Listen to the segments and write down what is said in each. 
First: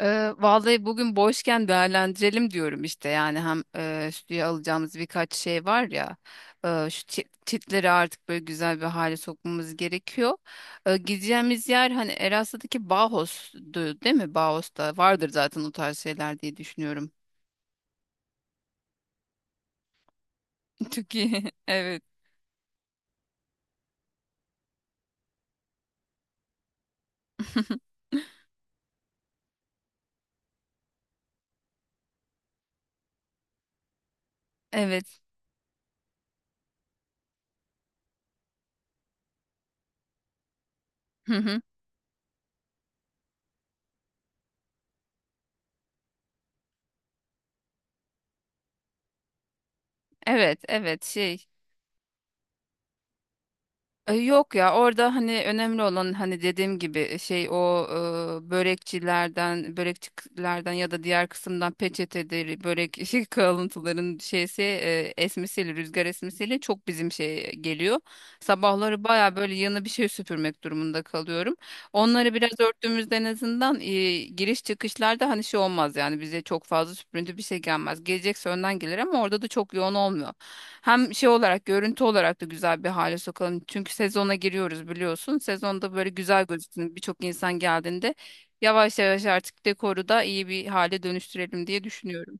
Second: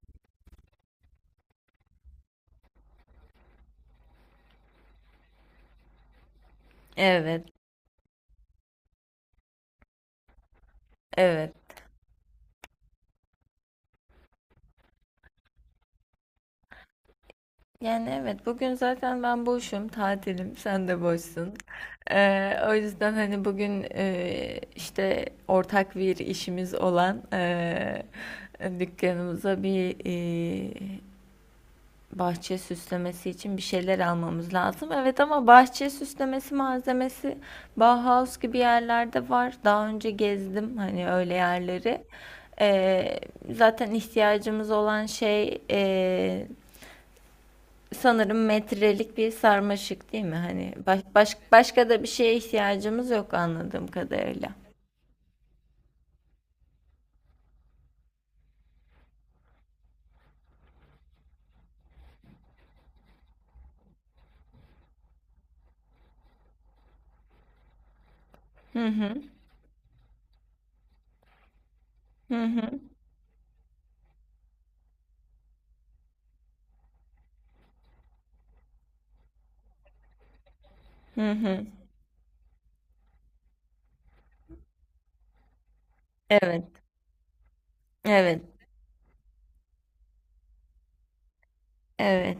Vallahi bugün boşken değerlendirelim diyorum işte yani hem stüdyoya alacağımız birkaç şey var ya şu Evet, çitleri artık böyle güzel bir hale sokmamız gerekiyor. E, evet. gideceğimiz yer hani Eras'taki Bauhaus'du değil mi? Bauhaus'ta vardır zaten o tarz şeyler diye düşünüyorum. Yani evet bugün zaten ben boşum, tatilim, sen de Çünkü boşsun. evet. O yüzden hani bugün işte ortak bir işimiz olan dükkanımıza bir e, bahçe süslemesi için bir şeyler almamız lazım. Evet. Evet ama bahçe süslemesi malzemesi Bauhaus gibi yerlerde var. Daha önce gezdim hani Hı öyle hı. yerleri. Ee, Zaten ihtiyacımız olan şey sanırım metrelik bir sarmaşık değil mi? Evet, Hani evet, şey. başka da bir şeye ihtiyacımız yok anladığım kadarıyla. Yok ya, orada hani önemli olan hani dediğim gibi şey, o börekçilerden ya da diğer kısımdan peçeteleri, börek şey, kalıntıların şeysi esmesiyle, rüzgar esmesiyle çok bizim şey geliyor. Hı Sabahları hı. baya böyle yanı bir şey süpürmek durumunda kalıyorum. Onları Hı biraz hı. örttüğümüzde en azından giriş çıkışlarda hani şey olmaz yani, bize çok fazla süprüntü bir şey gelmez. Gelecekse önden gelir ama orada da çok yoğun olmuyor. Hem şey Hı olarak, hı. görüntü olarak da güzel bir hale sokalım. Çünkü sezona giriyoruz biliyorsun. Sezonda böyle güzel Evet. gözüksün, birçok insan geldiğinde Evet. yavaş yavaş artık dekoru da iyi bir hale dönüştürelim diye düşünüyorum. Evet.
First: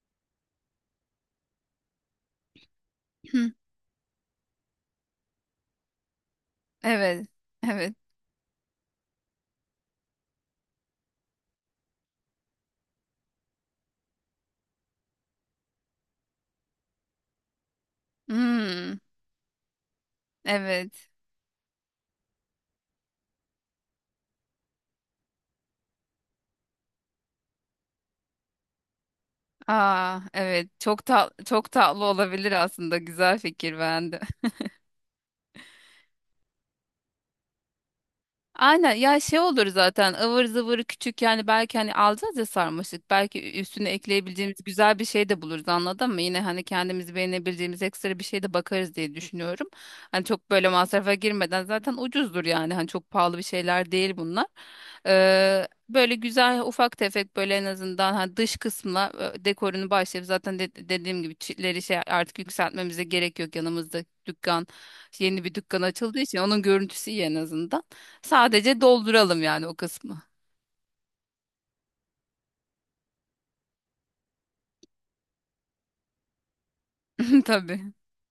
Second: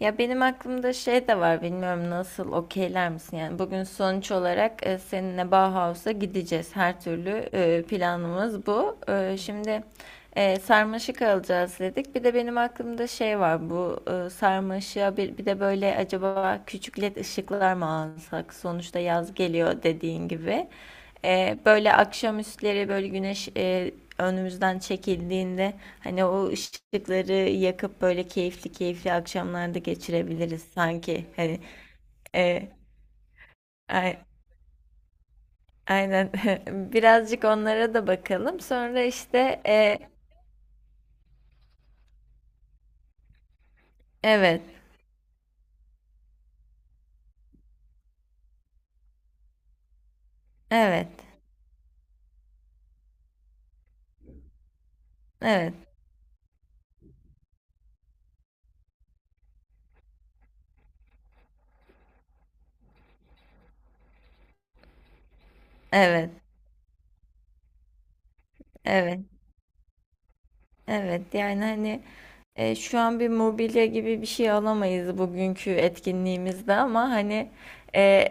Ya benim aklımda şey de var, bilmiyorum nasıl okeyler misin? Hı, Yani bugün sonuç olarak seninle Bauhaus'a gideceğiz. Her evet. türlü Evet. planımız bu. Şimdi, sarmaşık alacağız dedik. Bir de benim aklımda şey var, bu sarmaşığa bir de böyle acaba küçük led ışıklar mı alsak? Hmm, Sonuçta yaz geliyor dediğin gibi. evet. Böyle akşamüstleri böyle güneş önümüzden çekildiğinde hani o ışıkları yakıp böyle keyifli keyifli akşamlarda Aa, geçirebiliriz evet. Çok sanki. tat Hani çok tatlı olabilir e, aslında. Güzel fikir, beğendim. ay- aynen, birazcık onlara da bakalım. Aynen Sonra ya, şey işte, olur zaten, ıvır zıvır küçük, yani belki hani alacağız ya sarmaşık, belki üstüne ekleyebileceğimiz evet, güzel bir şey de buluruz, anladın mı? Yine hani kendimizi beğenebileceğimiz ekstra bir şey de bakarız diye düşünüyorum. Hani çok böyle evet, masrafa girmeden, zaten ucuzdur yani, hani çok pahalı bir şeyler değil bunlar. Ee, evet, böyle güzel ufak tefek, böyle en azından hani dış kısmına dekorunu başlayıp zaten dediğim gibi çitleri şey artık yükseltmemize gerek yok, yanımızda dükkan, yeni bir dükkan açıldığı evet. için onun görüntüsü iyi en azından. Sadece Evet, dolduralım yani o kısmı. evet. Yani hani şu an bir mobilya gibi bir şey alamayız bugünkü etkinliğimizde ama hani Tabii. e,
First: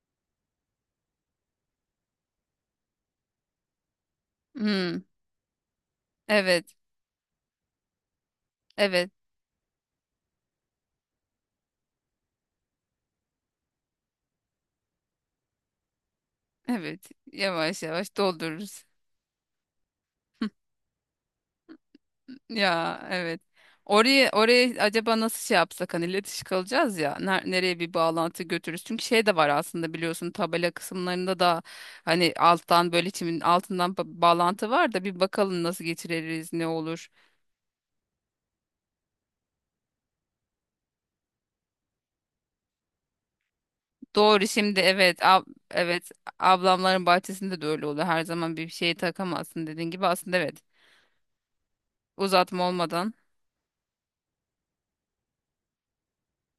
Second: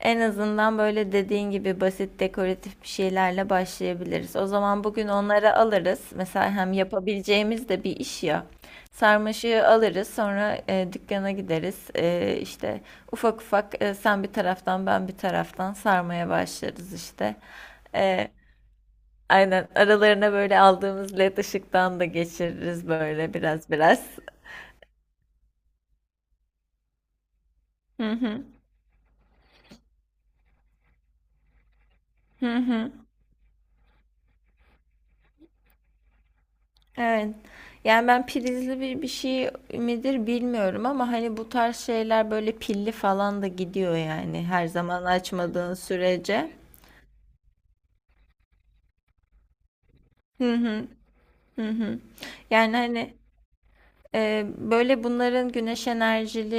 en azından böyle dediğin gibi basit dekoratif bir şeylerle başlayabiliriz. O zaman Hmm, bugün onları alırız. Mesela hem evet. yapabileceğimiz de bir iş ya. Evet. Sarmaşığı alırız, sonra dükkana gideriz. İşte ufak ufak sen bir taraftan ben bir taraftan sarmaya başlarız Evet. işte. Yavaş yavaş E, doldururuz. Aynen aralarına böyle aldığımız led ışıktan da geçiririz Ya, böyle evet. biraz biraz. Oraya acaba nasıl şey yapsak, hani iletişim kalacağız ya, nereye bir Hı bağlantı hı. götürürüz? Çünkü şey de var aslında, biliyorsun tabela kısımlarında da hani Hı alttan, hı. böyle çimin altından bağlantı var da bir bakalım nasıl geçiririz, ne olur. Evet. Yani ben prizli bir şey midir bilmiyorum ama hani bu tarz şeyler böyle pilli falan da gidiyor, yani Doğru, her şimdi zaman evet, açmadığın evet, sürece. ablamların bahçesinde de öyle oluyor. Her zaman bir şey takamazsın dediğin gibi, aslında Hı evet. hı. Hı hı. Uzatma Yani hani, olmadan. Böyle bunların güneş enerjili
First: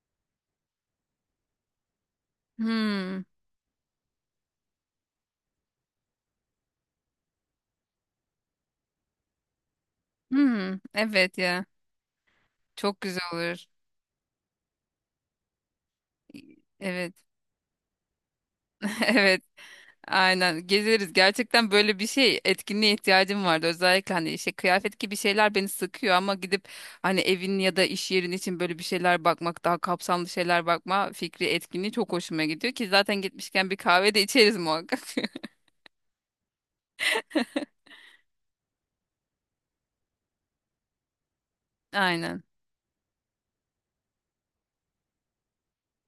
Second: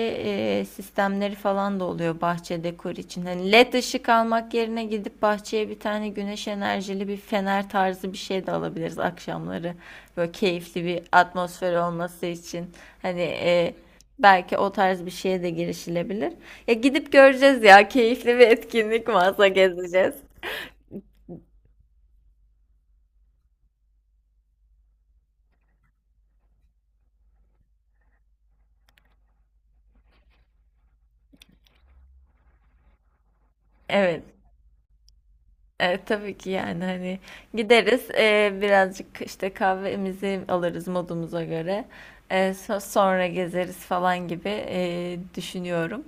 sistemleri falan da oluyor bahçe dekor Hmm. için. Hani led ışık almak yerine gidip bahçeye bir tane güneş enerjili bir fener tarzı bir şey de alabiliriz akşamları. Böyle Hmm. keyifli bir Evet ya. atmosfer olması için. Çok Hani güzel olur. Belki o tarz bir şeye de girişilebilir. Ya gidip Evet. göreceğiz, ya keyifli bir etkinlik Evet. varsa gezeceğiz. Aynen. Gezeriz. Gerçekten böyle bir şey, etkinliğe ihtiyacım vardı. Özellikle hani işte kıyafet gibi şeyler beni sıkıyor, ama gidip hani evin ya da iş yerin için böyle bir şeyler bakmak, daha kapsamlı şeyler bakma fikri etkinliği çok hoşuma gidiyor ki zaten gitmişken bir kahve de Evet. içeriz muhakkak. Tabii ki, yani hani gideriz, birazcık işte kahvemizi alırız modumuza göre. Aynen. Sonra gezeriz falan gibi düşünüyorum.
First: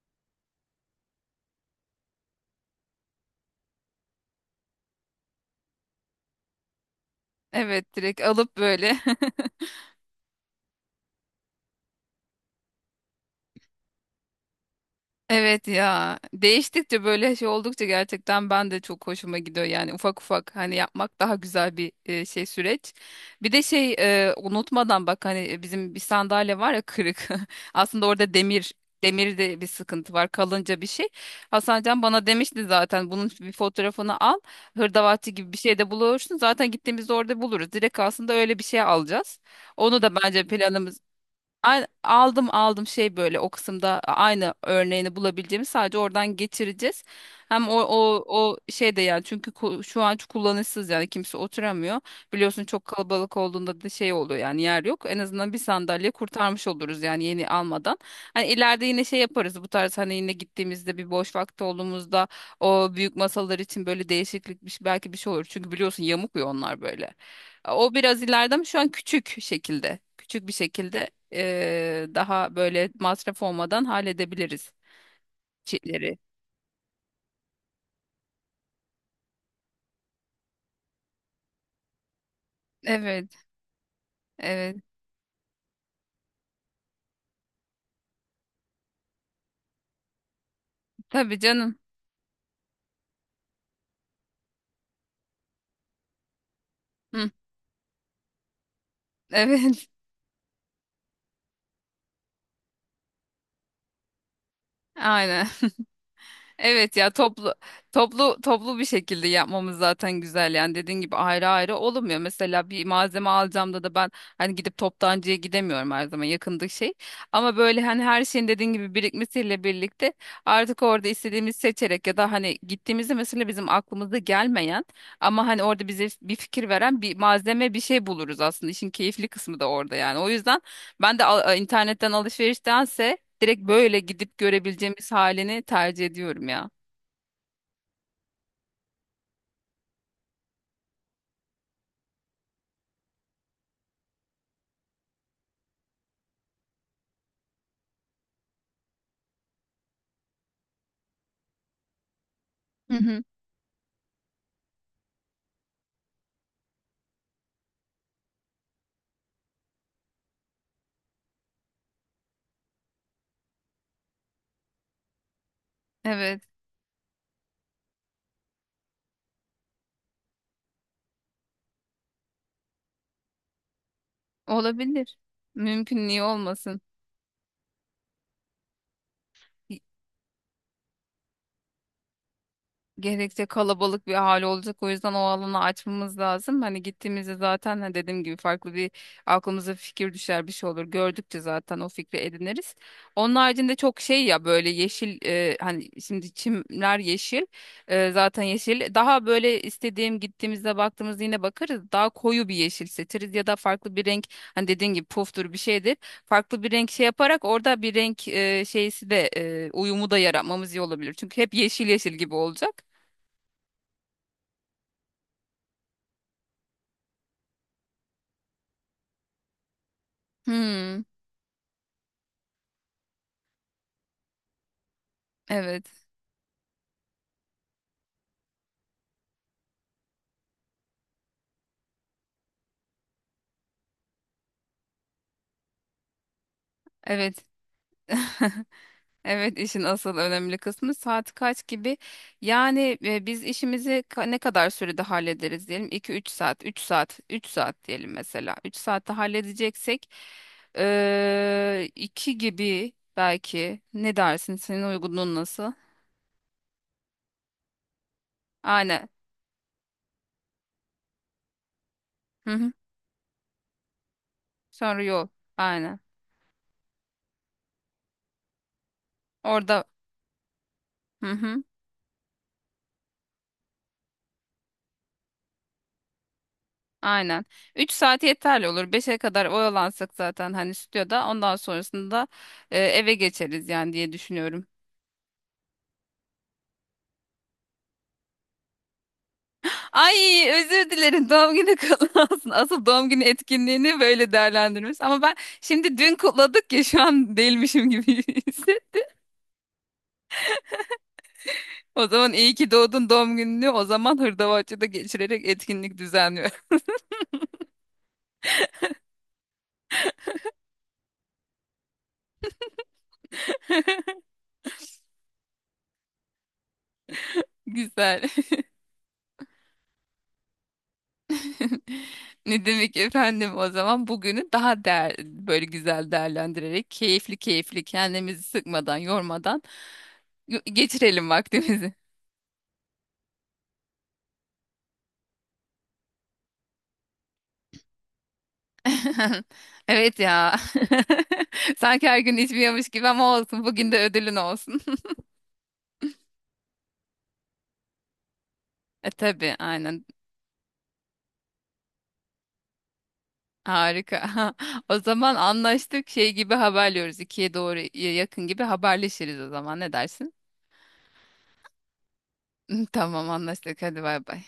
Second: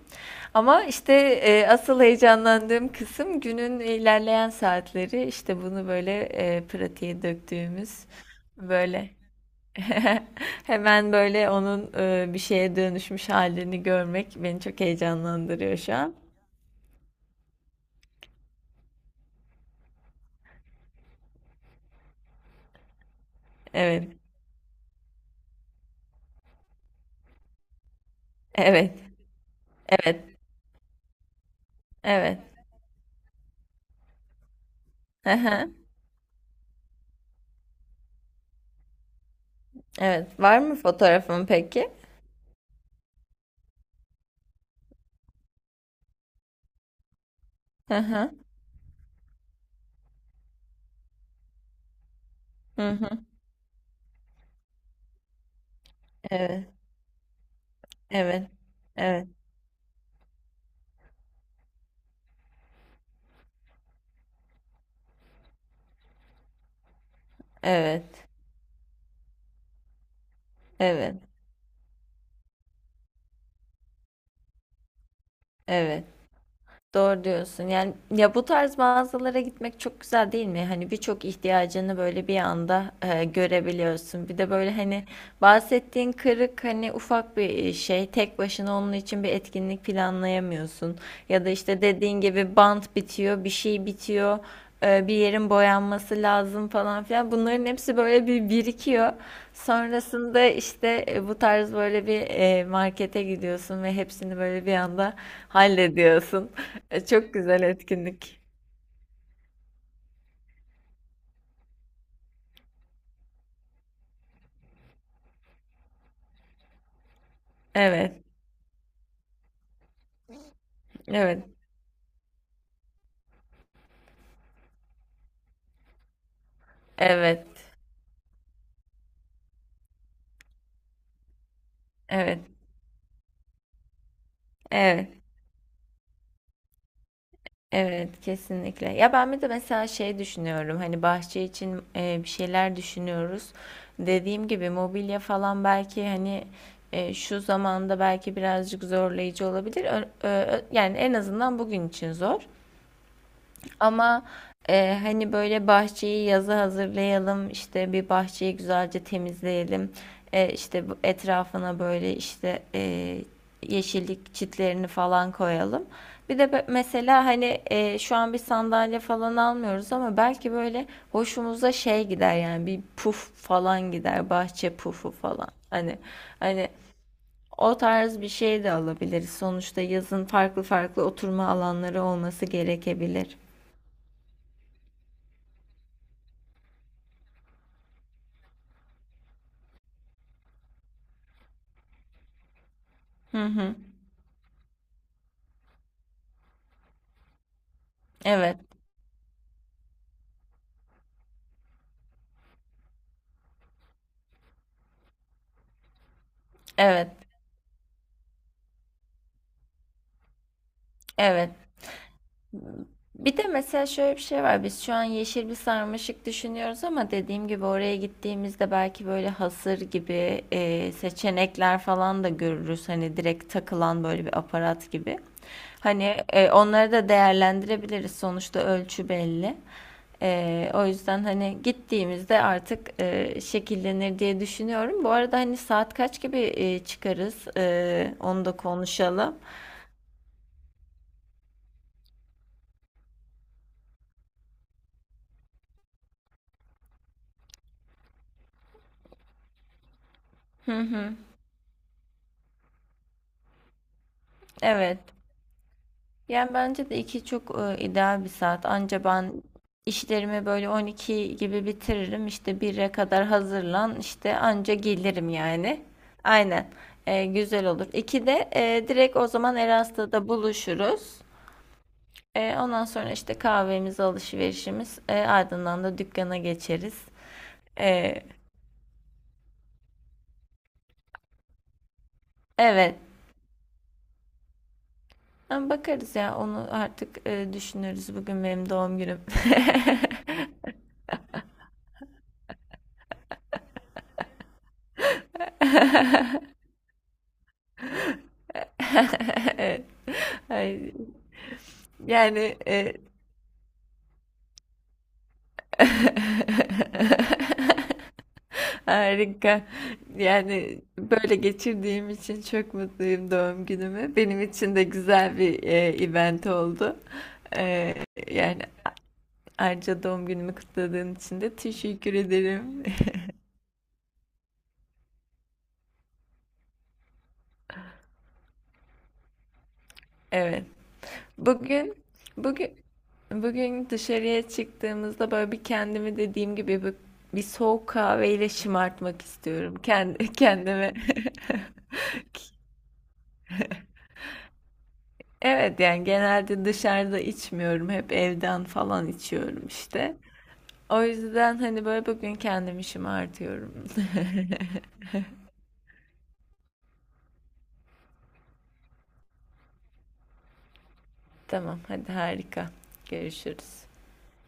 Ama işte asıl heyecanlandığım kısım günün ilerleyen saatleri, işte bunu böyle pratiğe Evet, döktüğümüz direkt alıp böyle. böyle, hemen böyle onun bir şeye dönüşmüş halini görmek beni çok Evet heyecanlandırıyor şu an. ya, değiştikçe böyle şey oldukça gerçekten ben de, çok hoşuma gidiyor yani ufak ufak hani yapmak daha güzel bir şey, süreç. Bir de şey, Evet, unutmadan bak, hani bizim bir sandalye var ya kırık, aslında orada demir evet, demirde bir sıkıntı var, kalınca bir şey. Hasan Can bana evet, evet. demişti zaten bunun bir fotoğrafını al, hırdavatçı gibi bir şey de bulursun zaten, gittiğimizde orada buluruz direkt, aslında öyle bir şey alacağız. Onu da Evet. bence Var mı planımızda. fotoğrafın Ay- peki? Aldım aldım şey, böyle o kısımda aynı örneğini bulabileceğimiz, sadece oradan geçireceğiz. Hem o Hı o hı. o şey de yani, çünkü şu an kullanışsız yani, kimse oturamıyor. Biliyorsun çok Hı hı. kalabalık olduğunda da şey oluyor yani, yer yok. En azından bir sandalye Evet. kurtarmış oluruz yani, yeni almadan. Hani Evet. ileride yine şey Evet. yaparız bu tarz, hani yine gittiğimizde bir boş vakti olduğumuzda o büyük masalar için böyle değişiklik belki bir şey olur. Çünkü biliyorsun yamuk ya onlar, böyle. O biraz Evet. ileride, ama şu an küçük şekilde. Küçük bir şekilde Evet. Daha böyle masraf olmadan halledebiliriz Evet. çiftleri. Doğru diyorsun. Yani ya bu tarz mağazalara gitmek çok güzel değil mi? Hani birçok ihtiyacını böyle bir anda Evet, görebiliyorsun. Bir de böyle evet. hani bahsettiğin kırık hani ufak bir şey. Tek başına onun için bir etkinlik planlayamıyorsun. Tabii Ya da canım. işte dediğin gibi bant bitiyor, bir şey bitiyor. Bir yerin boyanması lazım falan Hı, filan. Bunların hepsi böyle bir birikiyor. evet, Sonrasında işte bu tarz böyle bir markete gidiyorsun ve hepsini böyle bir anda aynen. hallediyorsun. Evet ya, Çok toplu güzel toplu etkinlik. toplu bir şekilde yapmamız zaten güzel yani, dediğin gibi ayrı ayrı olmuyor. Mesela bir malzeme alacağım da ben hani gidip toptancıya gidemiyorum her zaman, yakındık şey. Ama böyle hani Evet, her şeyin dediğin gibi birikmesiyle birlikte artık orada evet, istediğimizi seçerek, ya da hani gittiğimizde mesela bizim aklımıza gelmeyen, ama hani orada bize bir fikir veren bir evet, malzeme, bir şey buluruz, aslında işin keyifli kısmı da orada yani. O yüzden ben de internetten evet, alışveriştense direkt böyle gidip görebileceğimiz evet. halini tercih ediyorum ya. Evet, kesinlikle. Ya ben bir de mesela şey düşünüyorum, hani bahçe için bir şeyler düşünüyoruz. Dediğim gibi mobilya falan belki hani şu zamanda belki birazcık zorlayıcı olabilir. Yani en azından bugün için zor. Hı hı. Ama hani böyle bahçeyi yaza hazırlayalım, işte bir bahçeyi güzelce temizleyelim, işte bu etrafına böyle işte yeşillik çitlerini falan koyalım. Bir Evet, de mesela hani şu an bir sandalye falan almıyoruz ama belki böyle hoşumuza şey gider, yani bir puf falan gider, bahçe pufu olabilir. falan. Hani Mümkün, niye hani olmasın? o tarz bir şey de alabiliriz. Sonuçta yazın farklı farklı oturma alanları olması gerekebilir. Gerekçe kalabalık bir hal olacak. O yüzden o alanı açmamız lazım. Hani gittiğimizde zaten, ha, dediğim gibi farklı bir, aklımıza fikir düşer, bir şey olur. Gördükçe zaten o fikri ediniriz. Onun Hı haricinde hı. çok şey ya, böyle yeşil, hani şimdi çimler yeşil, zaten Evet, yeşil. Daha böyle istediğim gittiğimizde baktığımızda yine bakarız. Daha koyu bir yeşil seçeriz ya da farklı bir renk, hani dediğin gibi puftur, bir şeydir. Farklı bir renk şey evet, yaparak orada bir renk, şeysi de uyumu da yaratmamız iyi olabilir. Çünkü hep evet. yeşil yeşil gibi olacak. Bir de mesela şöyle bir şey var. Biz şu an yeşil bir sarmaşık düşünüyoruz ama dediğim gibi oraya gittiğimizde belki böyle hasır gibi Hmm, seçenekler falan da görürüz. Hani direkt takılan böyle bir aparat gibi. evet, Hani onları da değerlendirebiliriz. Sonuçta ölçü belli. O yüzden hani gittiğimizde artık şekillenir diye düşünüyorum. Bu arada hani saat kaç gibi evet. çıkarız? Onu da konuşalım. Evet, işin asıl önemli kısmı saat kaç gibi. Yani biz işimizi, ne kadar sürede hallederiz diyelim? İki üç saat, 3 saat diyelim mesela. 3 saatte halledeceksek Hı hı. 2 gibi belki. Ne dersin? Senin Evet. uygunluğun nasıl? Yani bence de iki çok ideal bir saat. Anca Aynen. ben işlerimi böyle 12 gibi bitiririm. Hı İşte hı. 1'e kadar hazırlan. İşte anca Sonra yol. gelirim yani. Aynen. Aynen. Güzel olur. 2'de direkt o zaman Orada. Erasta'da buluşuruz. Hı hı. Ondan sonra işte kahvemiz, alışverişimiz. Ardından da dükkana geçeriz. Aynen. 3 E, saat yeterli olur. 5'e kadar oyalansak zaten hani stüdyoda, ondan sonrasında evet. eve geçeriz yani diye düşünüyorum. Ama bakarız, ya onu artık düşünürüz. Bugün benim doğum günüm. Ay, özür dilerim, doğum günü kutlu olsun. Asıl doğum günü etkinliğini böyle değerlendirmiş. Ama ben şimdi, dün kutladık ya, şu an değilmişim gibi hisset. Evet. Ay, O zaman iyi yani, ki doğdun, doğum gününü o zaman Hırdavatçı'da geçirerek etkinlik düzenliyorum. harika. Yani böyle geçirdiğim için çok mutluyum doğum günümü. Benim için de güzel bir event oldu. E, Güzel. Yani ayrıca doğum günümü kutladığın için de teşekkür ederim. Ne demek efendim, o zaman bugünü daha böyle güzel değerlendirerek, keyifli keyifli, kendimizi sıkmadan yormadan Evet. geçirelim vaktimizi. Bugün bugün bugün dışarıya çıktığımızda böyle bir kendimi, dediğim gibi, bir soğuk kahveyle şımartmak istiyorum. Evet Kendi ya. kendime. Sanki her gün içmiyormuş gibi, ama olsun. Bugün de ödülün olsun. Evet, yani genelde dışarıda içmiyorum. Hep evden falan Tabii, içiyorum aynen. işte. O yüzden hani böyle bugün kendim işimi artıyorum. Harika. O zaman anlaştık. Şey gibi haberliyoruz. 2'ye doğru yakın gibi haberleşiriz o zaman. Ne dersin? Tamam, hadi, harika. Tamam, anlaştık. Görüşürüz. Hadi bay bay.